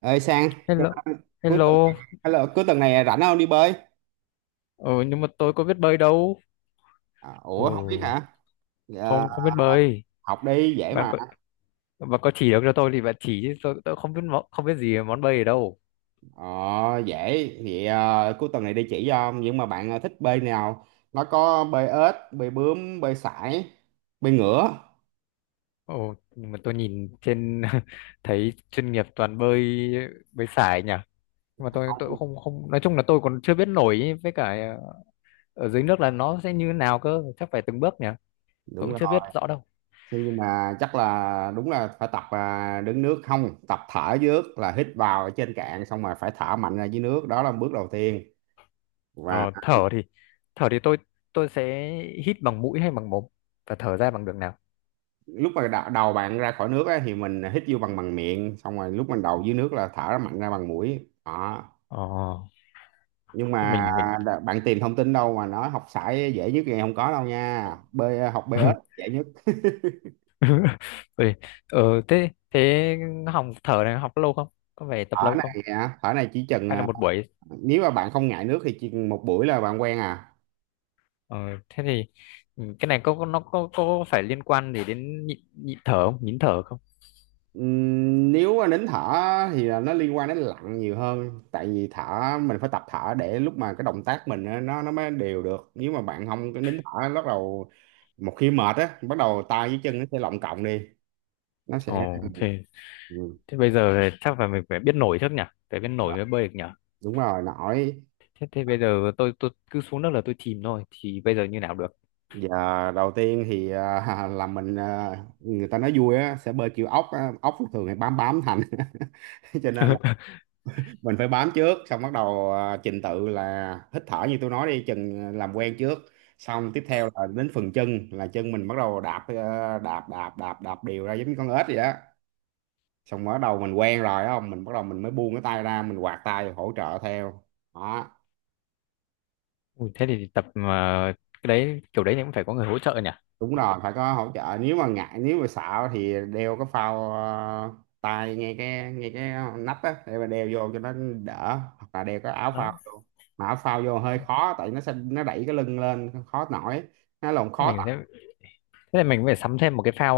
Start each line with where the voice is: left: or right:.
right: Ơi sang cái-
left: Hello,
right: cuối tuần,
left: hello.
right: hello, cuối tuần này rảnh không đi bơi?
left: Ừ, nhưng mà tôi có biết bơi đâu.
right: À,
left: Ừ,
right: ủa không biết hả? Dạ,
left: không không biết bơi.
right: học đi dễ
left: Bạn
right: mà.
left: có bạn có chỉ được cho tôi thì bạn chỉ chứ tôi không biết món, không biết gì về món bơi ở đâu.
right: ờ, Dễ thì cuối tuần này đi chỉ cho, nhưng mà bạn thích bơi nào? Nó có bơi ếch, bơi bướm, bơi sải, bơi ngửa.
left: Ồ, nhưng mà tôi nhìn trên thấy chuyên nghiệp toàn bơi bơi sải nhỉ. Nhưng mà tôi
right: Không,
left: cũng không không nói chung là tôi còn chưa biết nổi ý, với cả ở dưới nước là nó sẽ như thế nào cơ, chắc phải từng bước nhỉ. Tôi
right: đúng
left: cũng
right: rồi,
left: chưa biết rõ đâu.
right: nhưng mà chắc là đúng là phải tập, đứng nước không, tập thở dưới nước là hít vào ở trên cạn xong rồi phải thở mạnh ra dưới nước, đó là bước đầu tiên. Và
left: Ờ, thở thì thở thì tôi sẽ hít bằng mũi hay bằng mồm và thở ra bằng đường nào?
right: lúc mà đầu bạn ra khỏi nước á, thì mình hít vô bằng bằng miệng, xong rồi lúc mình đầu dưới nước là thở mạnh ra bằng mũi đó.
left: Ờ,
right: Nhưng
left: Thế
right: mà
left: mình
right: bạn tìm thông tin đâu mà nói học sải dễ nhất thì không có đâu nha, bơi học bơi ếch dễ nhất.
left: Ui, ờ, thế thế học thở này học lâu không? Có phải tập
right: Thở
left: lâu không?
right: này á, thở này chỉ chừng,
left: Hay là một buổi?
right: nếu mà bạn không ngại nước thì chỉ một buổi là bạn quen à.
left: Ờ, thế thì ừ, cái này nó có phải liên quan gì đến nhịn, nhịn thở không? Nhịn thở không?
right: Nếu mà đến thở thì là nó liên quan đến lặn nhiều hơn, tại vì thở mình phải tập thở để lúc mà cái động tác mình á, nó mới đều được, nếu mà bạn không có nín thở, bắt đầu một khi mệt á bắt đầu tay với chân nó sẽ lọng cộng đi, nó sẽ
left: Ồ, ok.
right: ừ.
left: Thế bây giờ thì chắc là mình phải biết nổi trước nhỉ? Phải biết nổi mới bơi được nhỉ?
right: Đúng rồi, nổi.
left: Thế thế bây giờ tôi cứ xuống nước là tôi chìm thôi. Thì bây giờ như nào được?
right: Giờ đầu tiên thì là mình, người ta nói vui á sẽ bơi kiểu ốc á. Ốc thường thì bám bám thành cho nên mình phải bám trước, xong bắt đầu, trình tự là hít thở như tôi nói, đi chừng làm quen trước. Xong tiếp theo là đến phần chân, là chân mình bắt đầu đạp, đạp đạp đạp đạp đều ra giống như con ếch vậy đó. Xong bắt đầu mình quen rồi á, không mình bắt đầu mình mới buông cái tay ra, mình quạt tay hỗ trợ theo đó.
left: Ui, thế thì tập mà cái đấy kiểu đấy thì cũng phải có người hỗ trợ nhỉ?
right: Đúng rồi, phải có hỗ trợ, nếu mà ngại, nếu mà sợ thì đeo cái phao, tay, ngay cái nách á, để mà đeo vô cho nó đỡ, hoặc là đeo cái áo phao
left: Đó.
right: vô. Mà áo phao vô hơi khó, tại nó sẽ nó đẩy cái lưng lên khó nổi, nó lộn khó
left: Mình
right: tập.
left: sẽ thế là mình phải sắm thêm một cái phao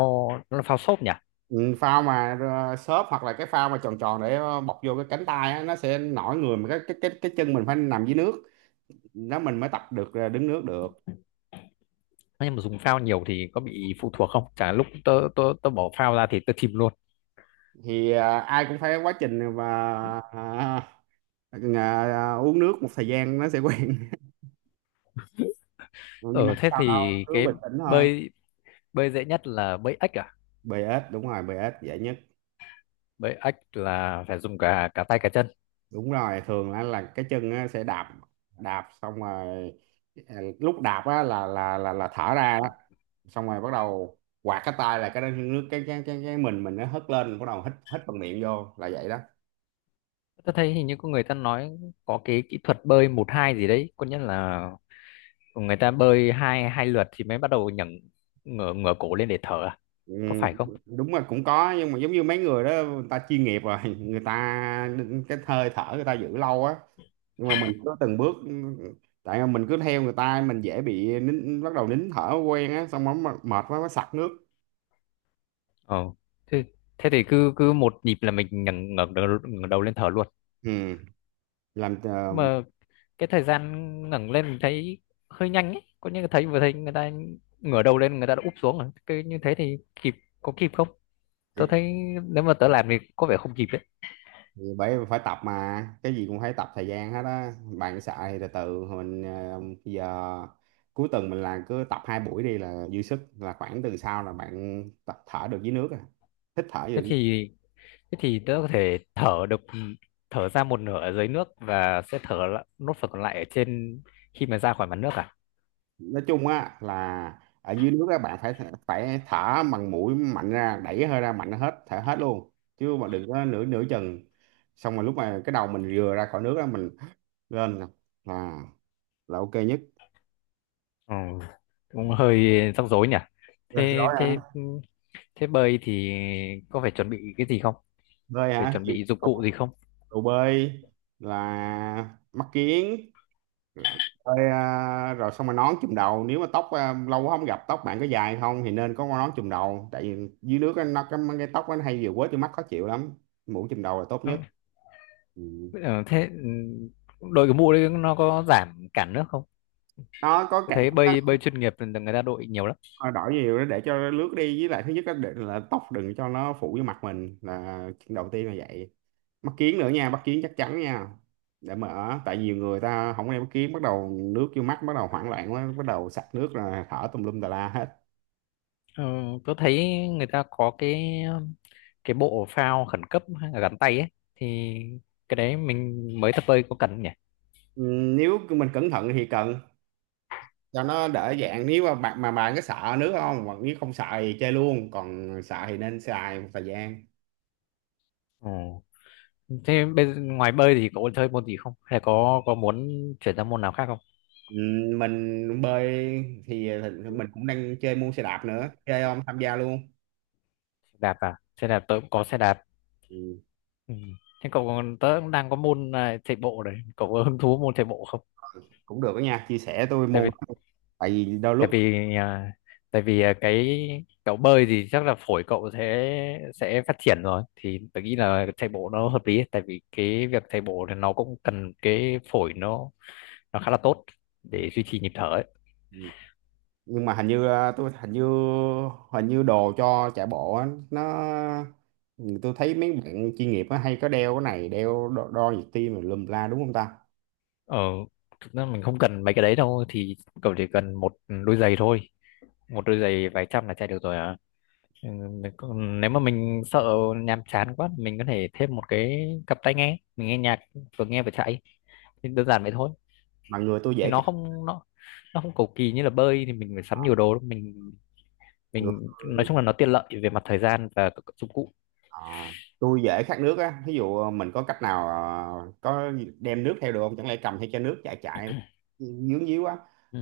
left: nó là phao xốp nhỉ?
right: Ừ, phao mà xốp, hoặc là cái phao mà tròn tròn, để bọc vô cái cánh tay á, nó sẽ nổi người, mà cái chân mình phải nằm dưới nước, đó mình mới tập được, đứng nước được.
left: Thế nhưng mà dùng phao nhiều thì có bị phụ thuộc không? Chả lúc tớ tớ tớ bỏ phao ra thì tớ chìm luôn.
right: Thì ai cũng phải quá trình, và ờ, uống nước một thời gian nó sẽ quen. Ừ, nhưng mà
left: Ờ
right: không
left: thế
right: sao đâu,
left: thì
right: cứ bình tĩnh thôi.
left: bơi bơi dễ nhất là bơi ếch à?
right: Bê ếch đúng rồi, bê ếch dễ nhất.
left: Bơi ếch là phải dùng cả cả tay cả chân.
right: Đúng rồi, thường là cái chân á, sẽ đạp, đạp xong rồi, lúc đạp á, là thở ra đó. Xong rồi bắt đầu quạt cái tay, là cái nước cái mình nó hất lên, bắt đầu hít hít bằng miệng vô là vậy đó.
left: Tớ thấy hình như có người ta nói có cái kỹ thuật bơi một hai gì đấy, có nghĩa là người ta bơi hai hai lượt thì mới bắt đầu nhấc ngửa ngửa cổ lên để thở à?
right: Ừ,
left: Có phải không?
right: đúng là cũng có, nhưng mà giống như mấy người đó người ta chuyên nghiệp rồi, người ta cái hơi thở người ta giữ lâu á, nhưng mà mình cứ từng bước. Tại mà mình cứ theo người ta mình dễ bị nín, bắt đầu nín thở quen á, xong rồi mệt quá mới sặc nước.
left: Ờ. Thế thế thì cứ cứ một nhịp là mình nhấc ngẩng đầu lên thở luôn.
right: Ừ. Làm
left: Mà cái thời gian ngẩng lên mình thấy hơi nhanh ấy, có những cái thấy thấy người ta ngửa đầu lên người ta đã úp xuống rồi, cái như thế thì kịp có kịp không,
right: thì
left: tớ thấy nếu mà tớ làm thì có vẻ không kịp đấy.
right: thì bởi phải tập mà, cái gì cũng phải tập thời gian hết á. Bạn sợ thì từ từ mình, bây giờ cuối tuần mình làm cứ tập hai buổi đi là dư sức, là khoảng tuần sau là bạn tập thở được dưới nước à, hít thở
left: thế
right: được.
left: thì thế thì tớ có thể thở được, thở ra một nửa ở dưới nước và sẽ nốt phần còn lại ở trên khi mà ra khỏi mặt nước à.
right: Nói chung á là ở dưới nước các bạn phải phải thở bằng mũi mạnh ra, đẩy hơi ra mạnh hết, thở hết luôn, chứ mà đừng có nửa nửa chừng. Xong rồi lúc mà cái đầu mình vừa ra khỏi nước á mình lên là ok nhất.
left: Ừ, cũng hơi rắc rối nhỉ.
right: Rồi.
left: thế thế
right: Hả?
left: thế bơi thì có phải chuẩn bị cái gì không,
right: Bơi
left: phải
right: hả
left: chuẩn
right: gì?
left: bị dụng
right: Cầu,
left: cụ gì không?
right: cầu bơi là mắt kiếng bơi, rồi xong rồi nón chùm đầu, nếu mà tóc, lâu quá không gặp, tóc bạn có dài không thì nên có con nón chùm đầu, tại vì dưới nước á, nó cái tóc nó hay vừa quế từ mắt khó chịu lắm. Mũ chùm đầu là tốt
left: Ừ.
right: nhất. Ừ.
left: Ờ, thế ừ, đội cái mũ đấy nó có giảm cản nước không?
right: Nó có
left: Tôi
right: cả,
left: thấy bơi bơi chuyên nghiệp thì người ta đội nhiều lắm.
right: nó đổi nhiều đó để cho nó lướt đi, với lại thứ nhất là tóc đừng cho nó phủ vô mặt mình là chuyện đầu tiên là vậy. Mắt kiếng nữa nha, mắt kiếng chắc chắn nha, để mở, tại nhiều người ta không đeo mắt kiếng, bắt đầu nước vô mắt, bắt đầu hoảng loạn quá, bắt đầu sặc nước là thở tùm lum tà la hết.
left: Ờ, tôi thấy người ta có cái bộ phao khẩn cấp hay là gắn tay ấy, thì cái đấy mình mới tập bơi có cần không nhỉ?
right: Ừ, nếu mình cẩn thận thì cần, cho nó đỡ dạng, nếu mà bạn có sợ nước không, hoặc nếu không sợ thì chơi luôn, còn sợ thì nên xài một thời gian.
left: Ồ. Thế bây giờ, ngoài bơi thì có chơi môn gì không? Hay là có muốn chuyển sang môn nào khác không?
right: Mình bơi thì mình cũng đang chơi môn xe đạp nữa, chơi không tham gia luôn.
left: Đạp à? Xe đạp tôi cũng có xe đạp.
right: Ừ,
left: Ừ. Thế cậu còn tớ cũng đang có môn chạy bộ đấy. Cậu có hứng thú môn chạy bộ không?
right: cũng được đó nha, chia sẻ tôi
left: Tại
right: môn
left: vì
right: đó. Tại vì đôi lúc
left: tại vì à, tại vì à, cái cậu bơi thì chắc là phổi cậu sẽ phát triển rồi thì tôi nghĩ là chạy bộ nó hợp lý, tại vì cái việc chạy bộ thì nó cũng cần cái phổi nó khá là tốt để duy trì nhịp thở ấy.
right: ừ, nhưng mà hình như, tôi hình như đồ cho chạy bộ á, nó ừ, tôi thấy mấy bạn chuyên nghiệp á, hay có đeo cái này, đeo đo nhịp tim rồi lùm la, đúng không ta?
left: Ờ, thực ra mình không cần mấy cái đấy đâu thì cậu chỉ cần một đôi giày thôi, một đôi giày vài trăm là chạy được rồi à. Ừ, nếu mà mình sợ nhàm chán quá mình có thể thêm một cái cặp tai nghe, mình nghe nhạc, vừa nghe vừa chạy, thì đơn giản vậy thôi.
right: Mà người tôi
left: Thì
right: dễ
left: nó
right: khát,
left: không nó nó không cầu kỳ như là bơi thì mình phải sắm nhiều đồ đâu. mình
right: người
left: mình nói chung là nó tiện lợi về mặt thời gian và các dụng cụ.
right: à, tôi dễ khát nước á, ví dụ mình có cách nào, có đem nước theo được không, chẳng lẽ cầm theo chai nước chạy chạy dướng díu quá.
left: Ừ.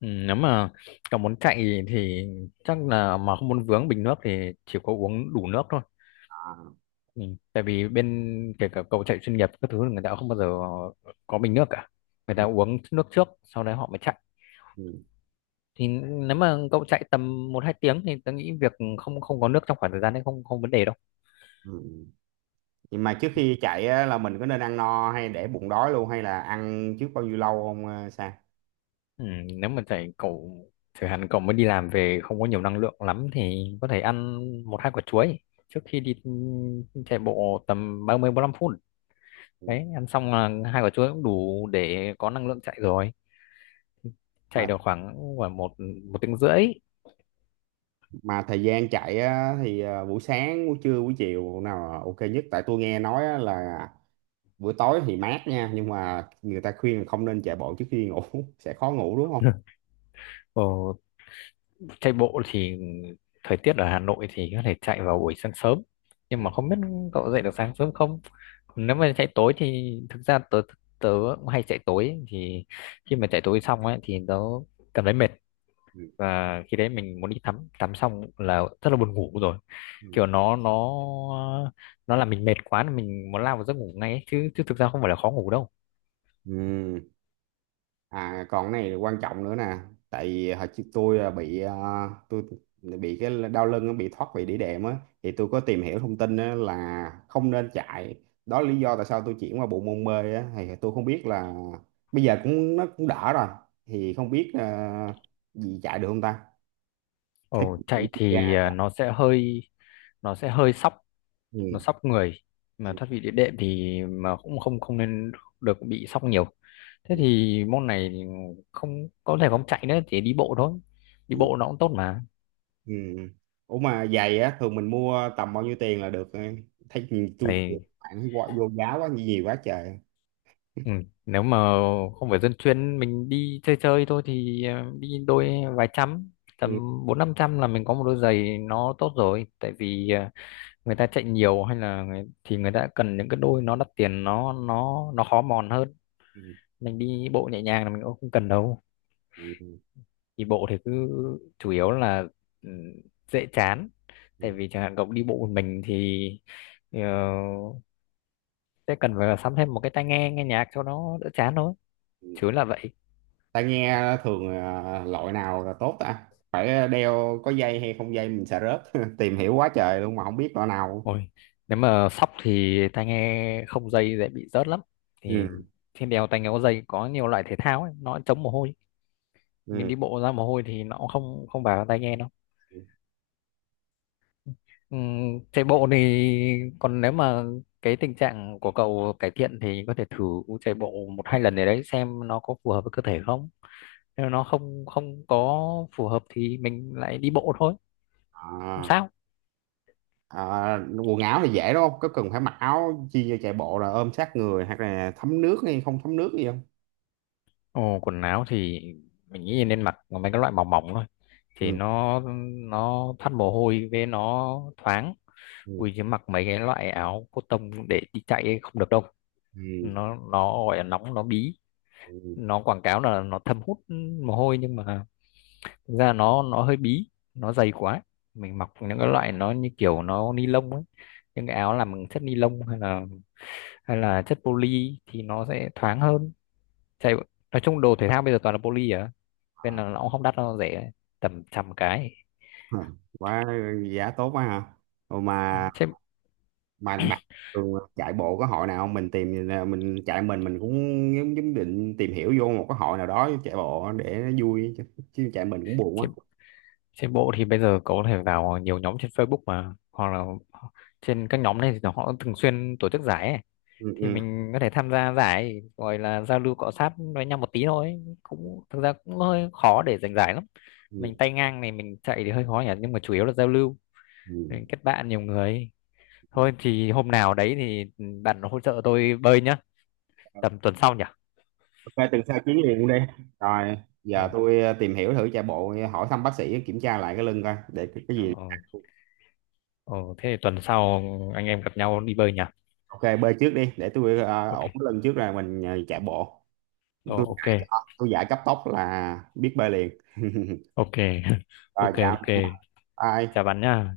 left: Ừ, nếu mà cậu muốn chạy thì chắc là mà không muốn vướng bình nước thì chỉ có uống đủ nước thôi.
right: À, ừ,
left: Ừ, tại vì bên kể cả cầu chạy chuyên nghiệp các thứ người ta không bao giờ có bình nước cả, người ta uống nước trước sau đấy họ mới chạy.
right: ừ,
left: Thì nếu mà cậu chạy tầm một hai tiếng thì tôi nghĩ việc không không có nước trong khoảng thời gian đấy không không vấn đề đâu.
right: ừ. Vậy mà trước
left: Ừ.
right: khi chạy á, là mình có nên ăn no hay để bụng đói luôn, hay là ăn trước bao nhiêu lâu không, Sa?
left: Ừ, nếu mà chạy cậu chẳng hạn cậu mới đi làm về không có nhiều năng lượng lắm thì có thể ăn một hai quả chuối trước khi đi chạy bộ tầm 30 lăm phút.
right: Ừ.
left: Đấy, ăn xong là hai quả chuối cũng đủ để có năng lượng chạy rồi. Chạy
right: Mà
left: được khoảng khoảng một một tiếng rưỡi.
right: mà thời gian chạy á, thì buổi sáng, buổi trưa, buổi chiều nào là ok nhất? Tại tôi nghe nói á, là buổi tối thì mát nha, nhưng mà người ta khuyên là không nên chạy bộ trước khi ngủ, sẽ khó ngủ đúng không?
left: Ồ, chạy bộ thì thời tiết ở Hà Nội thì có thể chạy vào buổi sáng sớm,
right: Ừ.
left: nhưng mà không biết cậu dậy được sáng sớm không. Còn nếu mà chạy tối thì thực ra tớ tớ cũng hay chạy tối ấy, thì khi mà chạy tối xong ấy thì tớ cảm thấy mệt,
right: Ừ.
left: và khi đấy mình muốn đi tắm, tắm xong là rất là buồn ngủ rồi,
right: Ừ.
left: kiểu nó nó làm mình mệt quá là mình muốn lao vào giấc ngủ ngay ấy. Chứ chứ thực ra không phải là khó ngủ đâu.
right: Ừ. À, còn cái này quan trọng nữa nè, tại vì hồi trước tôi bị cái đau lưng á, bị thoát vị đĩa đệm á, thì tôi có tìm hiểu thông tin á, là không nên chạy, đó là lý do tại sao tôi chuyển qua bộ môn bơi á, thì tôi không biết là bây giờ cũng nó cũng đỡ rồi, thì không biết, gì chạy được không ta. Thế
left: Ồ,
right: kinh nghiệm
left: chạy
right: của cha.
left: thì nó sẽ hơi sóc, nó
right: Ừ.
left: sóc người, mà
right: Ừ.
left: thoát vị địa đệm thì mà cũng không không nên được bị sóc nhiều, thế
right: Ừ.
left: thì môn này thì không thể không chạy nữa, chỉ đi bộ thôi. Đi
right: Ừ.
left: bộ nó cũng tốt mà.
right: Ừ. Ủa mà giày á thường mình mua tầm bao nhiêu tiền là được, thấy tôi
left: Này,
right: bạn quá vô giá quá nhiều quá trời.
left: ừ, nếu mà không phải dân chuyên, mình đi chơi chơi thôi thì đi đôi vài trăm,
right: Ừ.
left: tầm bốn năm trăm là mình có một đôi giày nó tốt rồi, tại vì người ta chạy nhiều hay là người ta cần những cái đôi nó đắt tiền, nó khó mòn hơn.
right: Ừ.
left: Mình đi bộ nhẹ nhàng là mình cũng không cần đâu.
right: Ừ,
left: Đi bộ thì cứ chủ yếu là ừ, dễ chán,
right: ừ,
left: tại vì chẳng hạn cậu đi bộ một mình thì ờ, sẽ cần phải sắm thêm một cái tai nghe nghe nhạc cho nó đỡ chán thôi,
right: ừ.
left: chứ là vậy.
right: Tai nghe thường, loại nào là tốt ta, phải đeo có dây hay không dây, mình sợ rớt, tìm hiểu quá trời luôn mà không biết loại nào.
left: Ôi, nếu mà sóc thì tai nghe không dây dễ bị rớt lắm, thì
right: Ừ.
left: trên đèo tai nghe có dây có nhiều loại thể thao ấy, nó chống mồ hôi, mình
right: Ừ.
left: đi bộ ra mồ hôi thì nó cũng không không vào tai nghe đâu. Ừ, chạy bộ thì còn nếu mà cái tình trạng của cậu cải thiện thì có thể thử chạy bộ một hai lần để đấy xem nó có phù hợp với cơ thể không. Nếu nó không không có phù hợp thì mình lại đi bộ thôi, không
right: À,
left: sao.
right: à, quần áo thì dễ đúng không, có cần phải mặc áo chi cho chạy bộ là ôm sát người hoặc là thấm nước hay không thấm nước gì không?
left: Ồ, quần áo thì mình nghĩ nên mặc mấy cái loại mỏng mỏng thôi, thì
right: Ừ.
left: nó thoát mồ hôi, với nó thoáng.
right: Ừ.
left: Ui chứ mặc mấy cái loại áo cotton để đi chạy ấy không được đâu,
right: Ừ.
left: nó gọi là nóng nó bí.
right: Ừ.
left: Nó quảng cáo là nó thâm hút mồ hôi nhưng mà thực ra nó hơi bí nó dày quá. Mình mặc những cái loại nó như kiểu nó ni lông ấy, những cái áo làm bằng chất ni lông hay là chất poly thì nó sẽ thoáng hơn. chạy nói chung đồ thể thao bây giờ toàn là poly à, nên
right: À,
left: là nó cũng không đắt đâu, nó rẻ tầm trăm cái.
right: quá, giá tốt quá hả? Ồ
left: Ừ,
right: mà,
left: trên
right: bạn thường chạy bộ có hội nào không, mình tìm, mình chạy mình cũng giống giống định tìm hiểu vô một cái hội nào đó chạy bộ để nó vui chứ, chứ chạy mình cũng buồn quá.
left: trên trên bộ thì bây giờ có thể vào nhiều nhóm trên Facebook mà, hoặc là trên các nhóm này thì họ thường xuyên tổ chức giải ấy.
right: Ừ,
left: Thì
right: ừ,
left: mình có thể tham gia giải gọi là giao lưu cọ sát với nhau một tí thôi, cũng thực ra cũng hơi khó để giành giải lắm,
right: ừ,
left: mình tay ngang này mình chạy thì hơi khó nhỉ, nhưng mà chủ yếu là giao lưu,
right: ừ.
left: mình kết bạn nhiều người. Thôi thì hôm nào đấy thì bạn hỗ trợ tôi bơi nhá, tầm tuần sau nhỉ.
right: Ok tuần sau chuyến liền luôn đi. Rồi. Giờ
left: ờ
right: tôi tìm hiểu thử chạy bộ, hỏi thăm bác sĩ kiểm tra lại cái lưng coi để cái gì.
left: ờ, ờ, thế thì tuần sau anh em gặp nhau đi bơi nhỉ.
right: Ok bơi trước đi, để tôi
left: Ok.
right: ổn cái lưng trước rồi mình chạy bộ.
left: Ờ
right: tôi
left: ok.
right: giải ờ, tôi giải cấp tốc là biết bơi liền.
left: Ok.
right: Rồi,
left: Ok.
right: chào,
left: Ok, chào
right: bye.
left: bạn nhá.